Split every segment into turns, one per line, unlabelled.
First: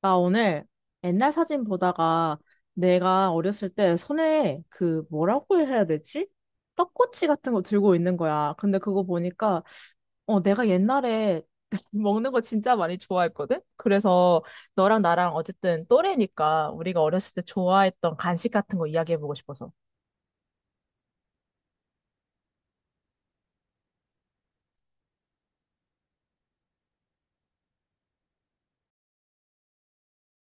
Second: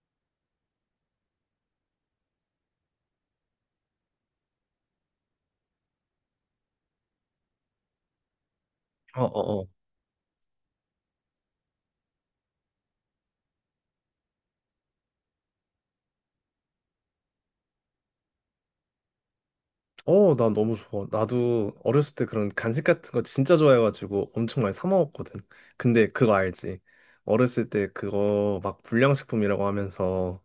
나 오늘 옛날 사진 보다가 내가 어렸을 때 손에 그 뭐라고 해야 되지? 떡꼬치 같은 거 들고 있는 거야. 근데 그거
어, 어,
보니까
어.
어 내가 옛날에 먹는 거 진짜 많이 좋아했거든? 그래서 너랑 나랑 어쨌든 또래니까 우리가 어렸을 때 좋아했던 간식 같은 거 이야기해보고 싶어서.
어, 난 너무 좋아. 나도 어렸을 때 그런 간식 같은 거 진짜 좋아해가지고 엄청 많이 사 먹었거든. 근데 그거 알지? 어렸을 때 그거 막 불량식품이라고 하면서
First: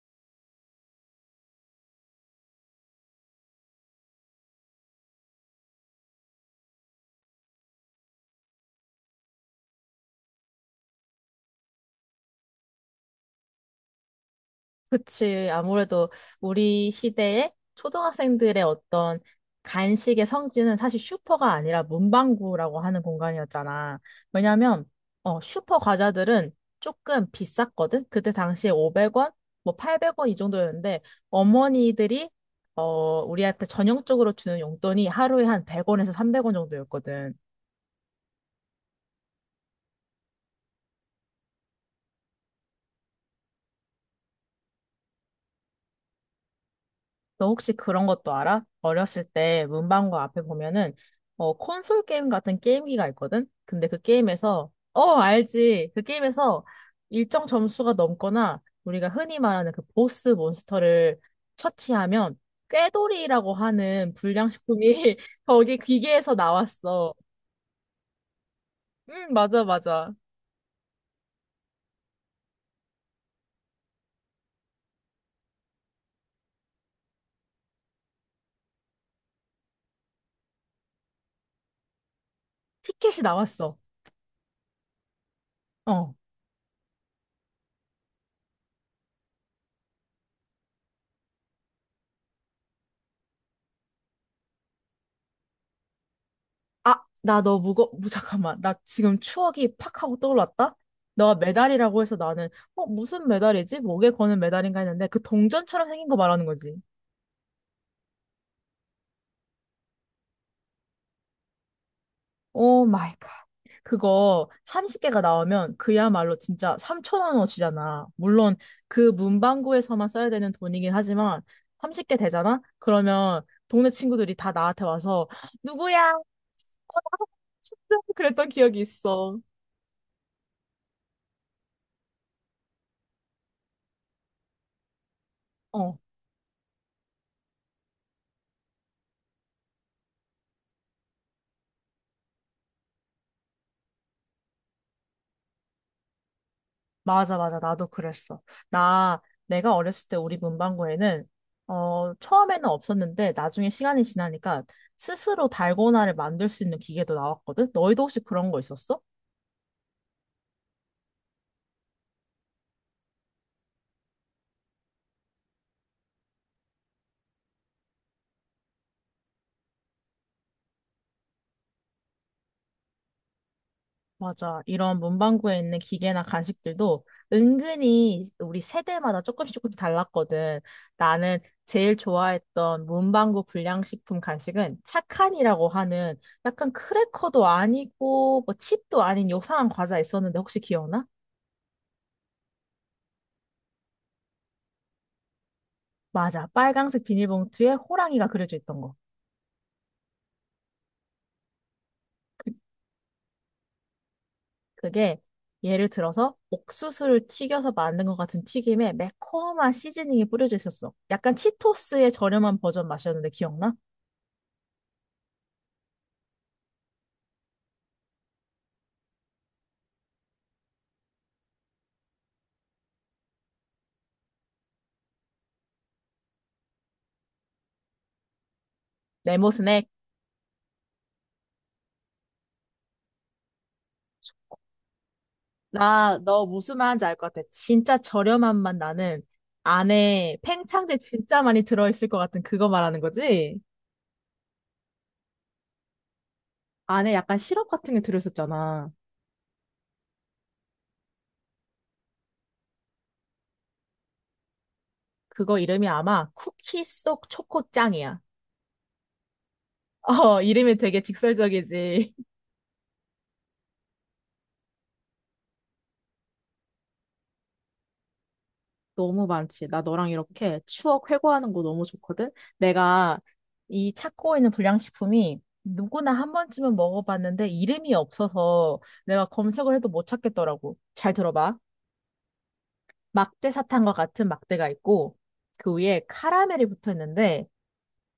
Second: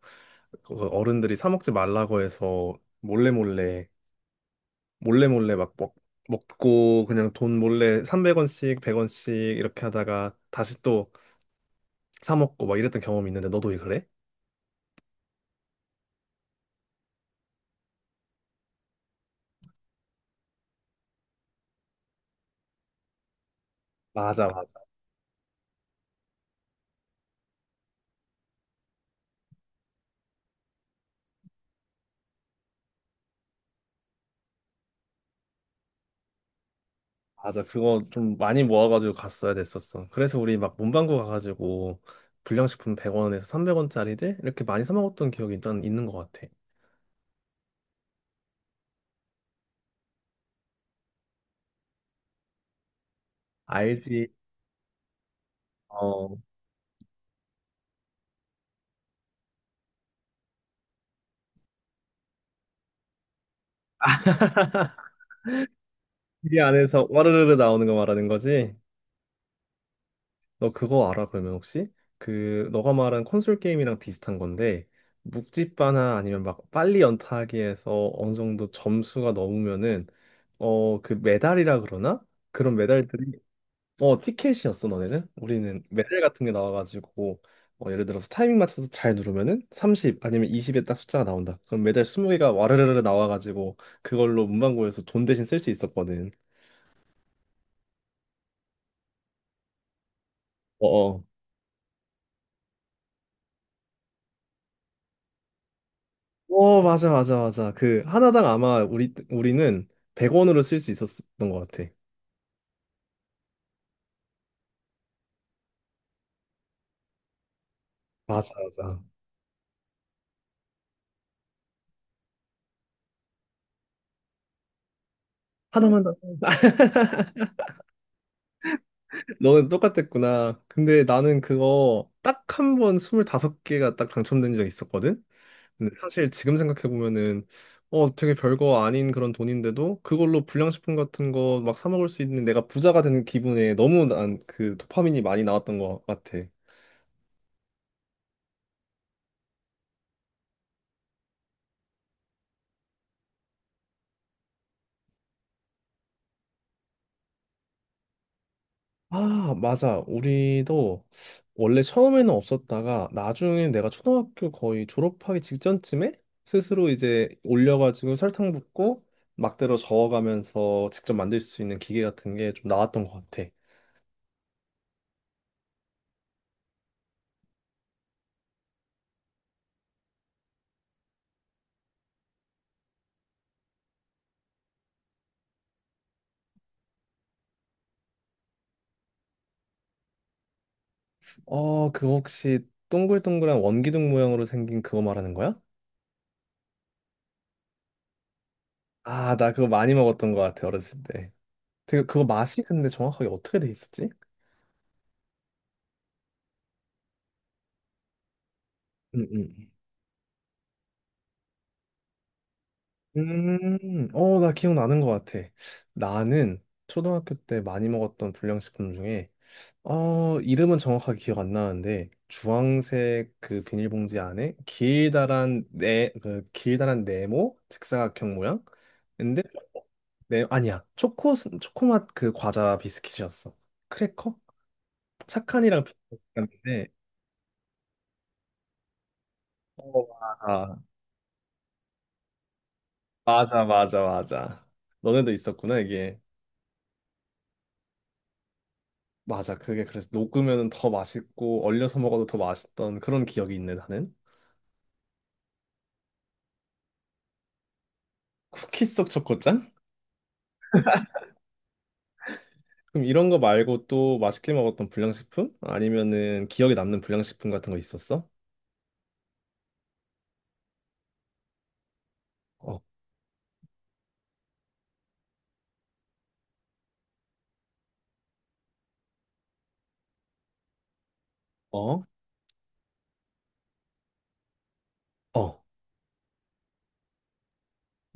그거 어른들이 사 먹지 말라고 해서 몰래 몰래 몰래 몰래 막 먹고 그냥 돈 몰래 300원씩 100원씩 이렇게 하다가 다시 또 사 먹고 막 이랬던 경험이 있는데 너도 그래?
그치. 아무래도 우리 시대에 초등학생들의 어떤 간식의 성지는 사실 슈퍼가 아니라 문방구라고 하는 공간이었잖아.
맞아,
왜냐면,
맞아.
어, 슈퍼 과자들은 조금 비쌌거든? 그때 당시에 500원, 뭐 800원 이 정도였는데, 어머니들이, 어, 우리한테 전형적으로 주는 용돈이 하루에 한 100원에서 300원 정도였거든.
맞아. 그거 좀 많이 모아가지고 갔어야 됐었어. 그래서 우리 막 문방구 가가지고 불량식품 100원에서 300원짜리들 이렇게 많이 사 먹었던 기억이 일단 있는 것 같아.
너 혹시 그런 것도 알아? 어렸을 때 문방구 앞에 보면은 어 콘솔 게임 같은 게임기가 있거든? 근데 그
알지?
게임에서 어 알지. 그
어,
게임에서 일정 점수가 넘거나 우리가 흔히 말하는 그 보스 몬스터를 처치하면 꾀돌이라고 하는 불량식품이 거기 기계에서
t 안에서
나왔어.
와르르르 나오는 거 말하는 거지?
응, 맞아, 맞아.
너 그거 알아, 그러면 혹시? 그, 너가 말한 콘솔 게임이랑 비슷한 건데, 묵찌빠나 아니면 막 빨리 연타하기 에서 어느 정도 점수가 넘으면은, 어, 그 메달이라 그러나? 그런
티켓이
메달들이
나왔어.
어, 티켓이었어, 너네는? 우리는
어.
메달 같은 게 나와가지고, 예를 들어서 타이밍 맞춰서 잘 누르면은 30 아니면 20에 딱 숫자가 나온다. 그럼 메달 20개가 와르르르 나와가지고, 그걸로 문방구에서 돈 대신 쓸 수 있었거든.
아, 나 잠깐만. 나 지금 추억이 팍 하고 떠올랐다?
어어.
너가 메달이라고 해서 나는, 어, 무슨 메달이지? 목에 거는 메달인가 했는데, 그 동전처럼 생긴 거 말하는 거지.
어, 어, 맞아, 맞아, 맞아. 그, 하나당 아마 우리는 100원으로 쓸 수 있었던 것 같아.
오 마이 갓. 그거 30개가 나오면 그야말로 진짜 3천 원어치잖아.
맞아,
물론
맞아.
그 문방구에서만 써야 되는 돈이긴 하지만, 30개 되잖아? 그러면 동네 친구들이 다 나한테 와서, 누구야?
하나만 더.
어, 나 30원 그랬던 기억이 있어.
너는 똑같았구나. 근데 나는 그거 딱 한 번 25개가 딱 당첨된 적 있었거든? 근데
어.
사실 지금 생각해 보면은 되게 별거 아닌 그런 돈인데도 그걸로 불량식품 같은 거 막 사 먹을 수 있는 내가 부자가 되는 기분에 너무 난 그 도파민이 많이 나왔던 것 같아.
맞아, 맞아. 나도 그랬어. 나, 내가 어렸을 때 우리 문방구에는, 어, 처음에는 없었는데, 나중에 시간이 지나니까 스스로 달고나를 만들 수 있는 기계도 나왔거든? 너희도 혹시 그런 거 있었어?
아, 맞아. 우리도 원래 처음에는 없었다가 나중에 내가 초등학교 거의 졸업하기 직전쯤에 스스로 이제 올려가지고 설탕 붓고 막대로 저어가면서 직접 만들 수 있는 기계 같은 게 좀 나왔던 것 같아.
맞아. 이런 문방구에 있는 기계나 간식들도 은근히 우리 세대마다 조금씩 조금씩 달랐거든. 나는 제일 좋아했던 문방구 불량식품 간식은 착한이라고 하는 약간 크래커도 아니고 뭐 칩도 아닌 요상한 과자 있었는데 혹시 기억나?
어, 그거 혹시 동글동글한 원기둥 모양으로 생긴 그거 말하는 거야?
맞아. 빨강색 비닐봉투에 호랑이가 그려져 있던 거.
아, 나 그거 많이 먹었던 것 같아, 어렸을 때. 되게 그거 맛이 근데 정확하게 어떻게 돼 있었지?
그게 예를 들어서 옥수수를 튀겨서 만든 것 같은 튀김에
음,
매콤한
음.
시즈닝이 뿌려져 있었어. 약간 치토스의 저렴한 버전 맛이었는데 기억나?
나 기억나는 것 같아. 나는 초등학교 때 많이 먹었던 불량식품 중에, 이름은 정확하게 기억 안 나는데, 주황색 그 비닐봉지 안에 그 길다란 네모, 직사각형 모양? 근데,
네모 스낵.
네, 아니야. 초코맛 그 과자 비스킷이었어. 크래커? 착한이랑
나, 너 무슨
비슷한데,
말인지 알 것 같아. 진짜 저렴한 맛 나는 안에 팽창제 진짜 많이 들어있을 것 같은 그거 말하는 거지?
맞아, 맞아, 맞아. 너네도 있었구나, 이게.
안에 약간 시럽 같은 게 들어있었잖아.
맞아, 그게 그래서 녹으면 더 맛있고 얼려서 먹어도 더 맛있던 그런 기억이 있네, 나는.
그거 이름이 아마 쿠키 속 초코짱이야.
쿠키 속 초코짠?
어, 이름이 되게 직설적이지.
그럼 이런 거 말고 또 맛있게 먹었던 불량식품? 아니면은 기억에 남는 불량식품 같은 거 있었어?
너무 많지. 나 너랑 이렇게 추억 회고하는 거 너무 좋거든?
어,
내가 이 찾고 있는 불량식품이 누구나 한 번쯤은 먹어봤는데 이름이 없어서 내가 검색을 해도 못 찾겠더라고. 잘 들어봐.
어,
막대 사탕과 같은 막대가 있고
어.
그 위에 카라멜이 붙어 있는데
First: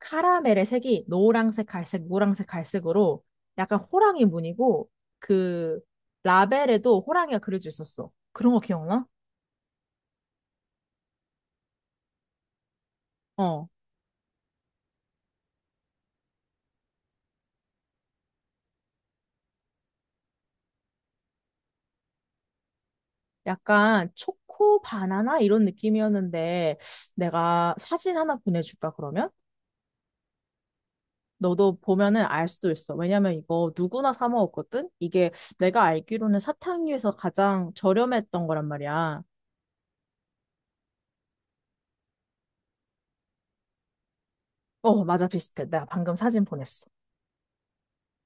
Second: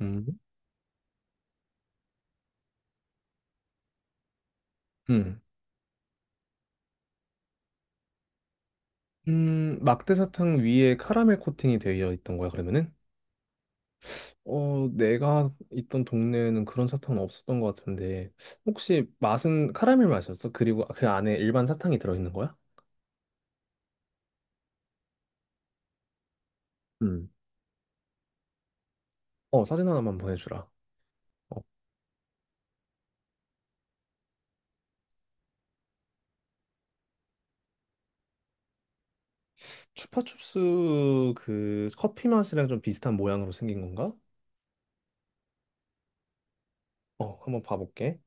음,
색이 노란색, 갈색, 노란색, 갈색으로 약간 호랑이 무늬고
음.
그 라벨에도 호랑이가 그려져 있었어. 그런 거 기억나?
막대 사탕 위에 카라멜 코팅이 되어 있던 거야, 그러면은?
어.
어, 내가 있던 동네에는 그런 사탕은 없었던 것 같은데, 혹시 맛은 카라멜 맛이었어? 그리고 그 안에 일반 사탕이 들어있는 거야?
약간 초코 바나나 이런 느낌이었는데
음.
내가 사진 하나 보내줄까 그러면?
어, 사진 하나만 보내주라. 어,
너도 보면은 알 수도 있어. 왜냐면 이거 누구나 사 먹었거든? 이게 내가 알기로는 사탕류에서 가장 저렴했던 거란 말이야.
추파춥스 그 커피 맛이랑 좀 비슷한 모양으로 생긴 건가?
어, 맞아, 비슷해. 내가 방금 사진 보냈어.
어, 한번 봐볼게.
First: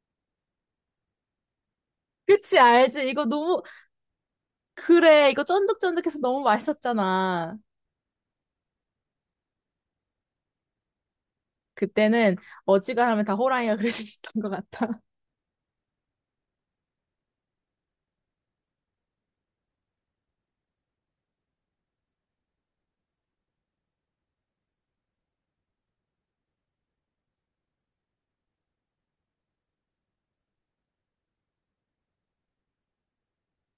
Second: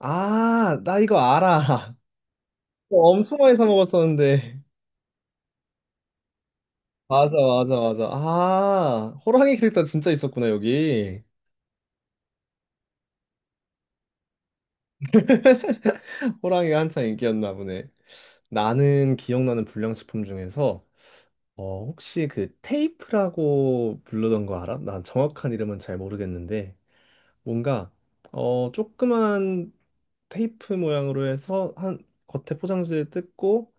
아, 나 이거 알아.
그치,
어,
알지? 이거
엄청 많이
너무,
사 먹었었는데.
그래. 이거 쫀득쫀득해서 너무
맞아,
맛있었잖아.
맞아, 맞아. 아, 호랑이 캐릭터 진짜 있었구나, 여기.
그때는 어지간하면 다 호랑이가 그려수 있었던 것 같아.
호랑이가 한창 인기였나 보네. 나는 기억나는 불량식품 중에서 혹시 그 테이프라고 부르던 거 알아? 난 정확한 이름은 잘 모르겠는데 뭔가 조그만 테이프 모양으로 해서 한 겉에 포장지를 뜯고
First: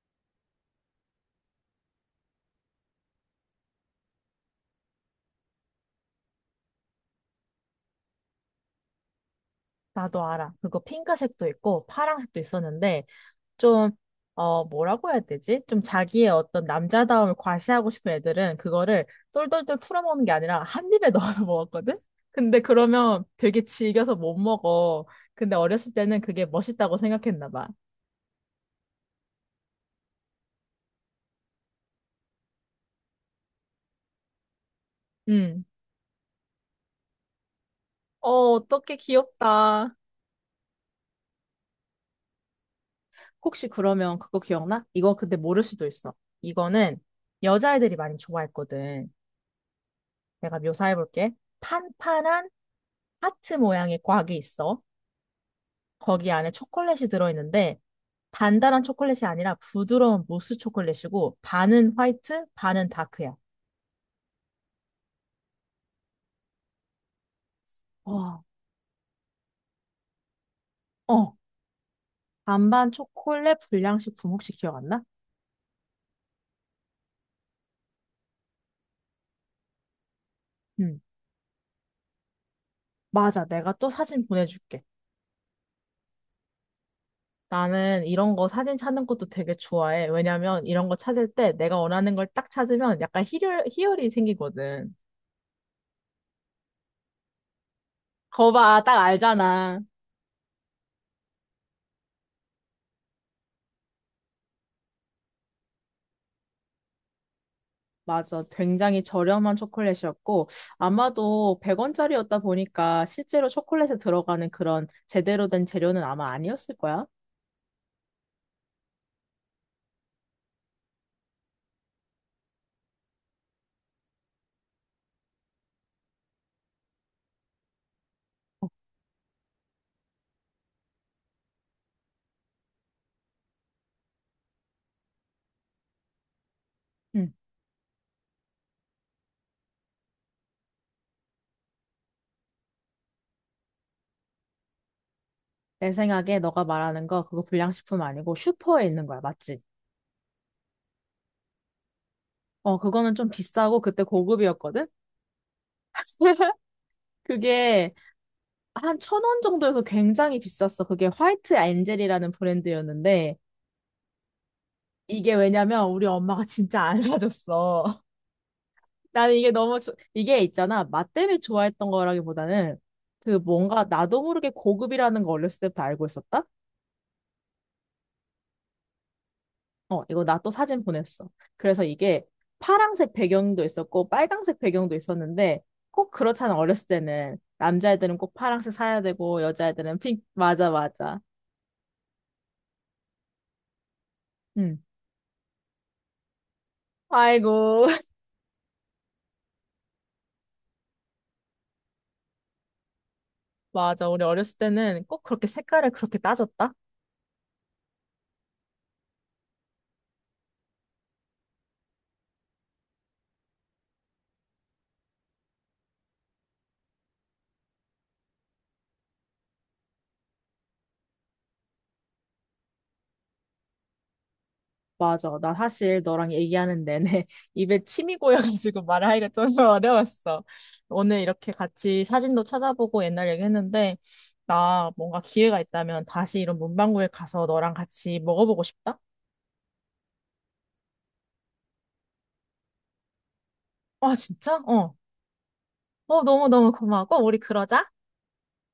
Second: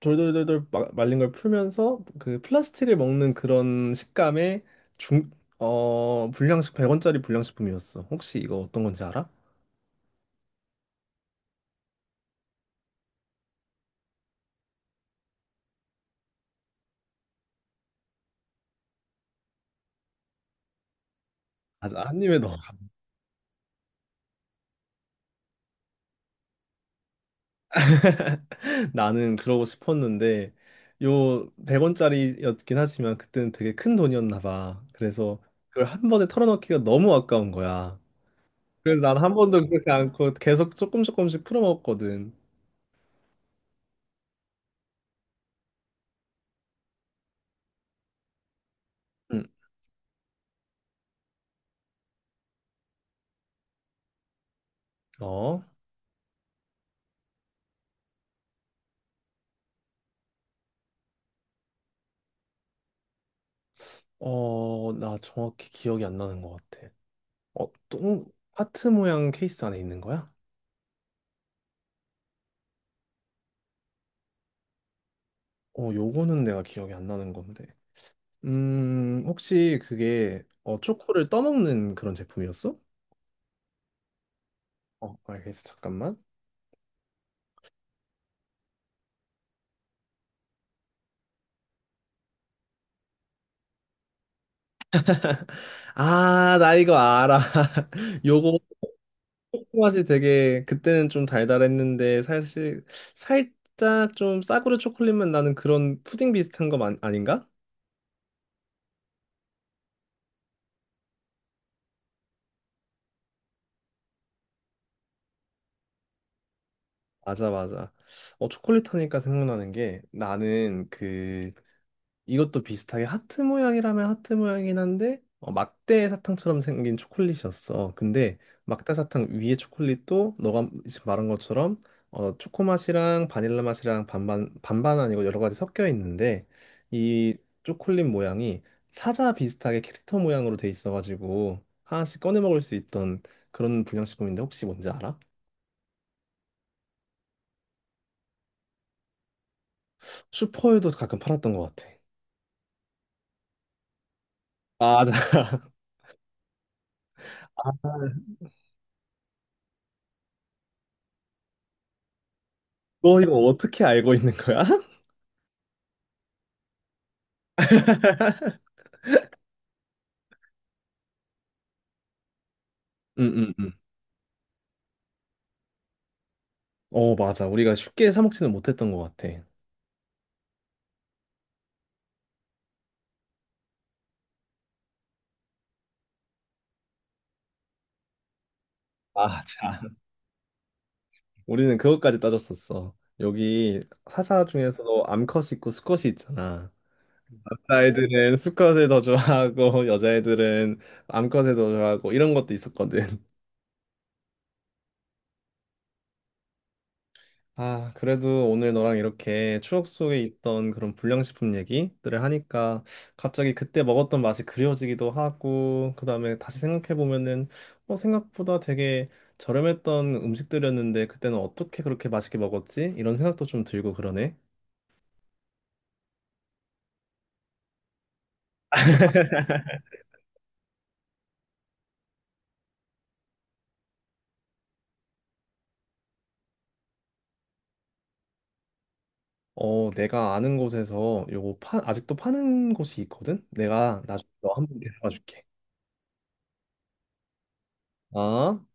돌돌돌돌 말린 걸 풀면서 그 플라스틱을 먹는 그런 식감의 중, 어, 불량식 100원짜리 불량식품이었어. 혹시 이거 어떤 건지 알아?
나도 알아. 그거 핑크색도 있고 파랑색도 있었는데 좀, 어, 뭐라고 해야 되지? 좀 자기의 어떤 남자다움을 과시하고 싶은 애들은 그거를 똘똘똘 풀어먹는 게 아니라 한 입에 넣어서
아,
먹었거든?
아님에도.
근데 그러면 되게 질겨서 못 먹어. 근데 어렸을 때는 그게 멋있다고 생각했나 봐.
나는 그러고 싶었는데 요 100원짜리였긴 하지만 그때는 되게 큰 돈이었나 봐. 그래서
음.
그걸 한 번에 털어넣기가 너무 아까운 거야.
어, 어떻게
그래서 난 한 번도 그렇지
귀엽다.
않고 계속 조금 조금씩 풀어먹었거든.
혹시 그러면 그거 기억나? 이거 근데 모를 수도 있어. 이거는 여자애들이 많이 좋아했거든.
응.
내가 묘사해볼게. 판판한 하트 모양의 곽이 있어.
어?
거기 안에 초콜릿이 들어있는데 단단한 초콜릿이 아니라 부드러운 무스 초콜릿이고 반은 화이트, 반은 다크야.
어, 나 정확히 기억이 안 나는 것 같아. 어, 똥
와.
하트 모양 케이스 안에 있는 거야?
어, 반반 초콜릿 불량식품 혹시 기억 안 나?
어, 요거는 내가 기억이 안 나는 건데. 혹시 그게
응.
초코를 떠먹는 그런 제품이었어?
맞아. 내가 또 사진 보내줄게.
어, 알겠어. 잠깐만.
나는 이런 거 사진 찾는 것도 되게 좋아해. 왜냐면 이런 거 찾을 때 내가 원하는 걸 딱 찾으면 약간 희열이 생기거든.
아, 나 이거 알아.
거
요거
봐, 딱 알잖아.
초코맛이 되게 그때는 좀 달달했는데 사실 살짝 좀 싸구려 초콜릿만 나는 그런 푸딩 비슷한 거 아닌가?
맞아. 굉장히 저렴한 초콜릿이었고, 아마도 100원짜리였다 보니까 실제로 초콜릿에 들어가는 그런 제대로 된 재료는 아마 아니었을 거야.
맞아 맞아. 초콜릿 하니까 생각나는 게 나는 그 이것도 비슷하게 하트 모양이라면 하트 모양이긴 한데 막대 사탕처럼 생긴 초콜릿이었어. 근데 막대 사탕 위에 초콜릿도 너가 지금 말한 것처럼 초코 맛이랑 바닐라 맛이랑 반반 반반 아니고 여러 가지 섞여 있는데
응.
이 초콜릿 모양이 사자 비슷하게 캐릭터 모양으로 돼 있어가지고 하나씩 꺼내 먹을 수 있던 그런 불량식품인데 혹시 뭔지 알아?
내 생각에 너가 말하는 거 그거 불량식품 아니고 슈퍼에 있는 거야. 맞지?
슈퍼에도 가끔 팔았던 것 같아.
어, 그거는 좀 비싸고 그때 고급이었거든?
맞아.
그게 한 1,000원 정도여서 굉장히 비쌌어. 그게 화이트 엔젤이라는
너 이거
브랜드였는데,
어떻게 알고 있는 거야?
이게 왜냐면 우리 엄마가 진짜 안 사줬어. 나는 이게 너무, 이게 있잖아. 맛 때문에 좋아했던 거라기보다는 그
응응응.
뭔가 나도 모르게 고급이라는 거 어렸을 때부터 알고 있었다?
어, 맞아. 우리가 쉽게 사 먹지는 못했던 것 같아.
어, 이거 나 또 사진 보냈어. 그래서 이게 파란색 배경도 있었고 빨간색 배경도 있었는데, 꼭 그렇잖아. 어렸을 때는. 남자애들은 꼭 파란색 사야 되고,
아, 참.
여자애들은 맞아, 맞아.
우리는 그것까지 따졌었어. 여기 사자
응.
중에서도 암컷이 있고 수컷이 있잖아.
아이고.
남자애들은 수컷을 더 좋아하고 여자애들은 암컷을 더 좋아하고 이런 것도 있었거든.
맞아. 우리 어렸을 때는 꼭 그렇게 색깔을 그렇게 따졌다?
아, 그래도 오늘 너랑 이렇게 추억 속에 있던 그런 불량식품 얘기들을 하니까 갑자기 그때 먹었던 맛이 그리워지기도 하고, 그다음에 다시 생각해보면은, 생각보다 되게 저렴했던 음식들이었는데, 그때는 어떻게 그렇게 맛있게 먹었지? 이런 생각도 좀 들고 그러네.
맞아. 나 사실 너랑 얘기하는 내내 입에 침이 고여가지고 말하기가 좀 어려웠어. 오늘 이렇게 같이 사진도 찾아보고 옛날 얘기했는데, 나 뭔가 기회가 있다면 다시 이런 문방구에 가서 너랑 같이 먹어보고 싶다?
어, 내가 아는 곳에서 요거 아직도 파는 곳이 있거든? 내가
아,
나중에 너
진짜?
한번
어.
데려가 줄게.
어, 너무너무 고마워. 꼭 우리 그러자.
아?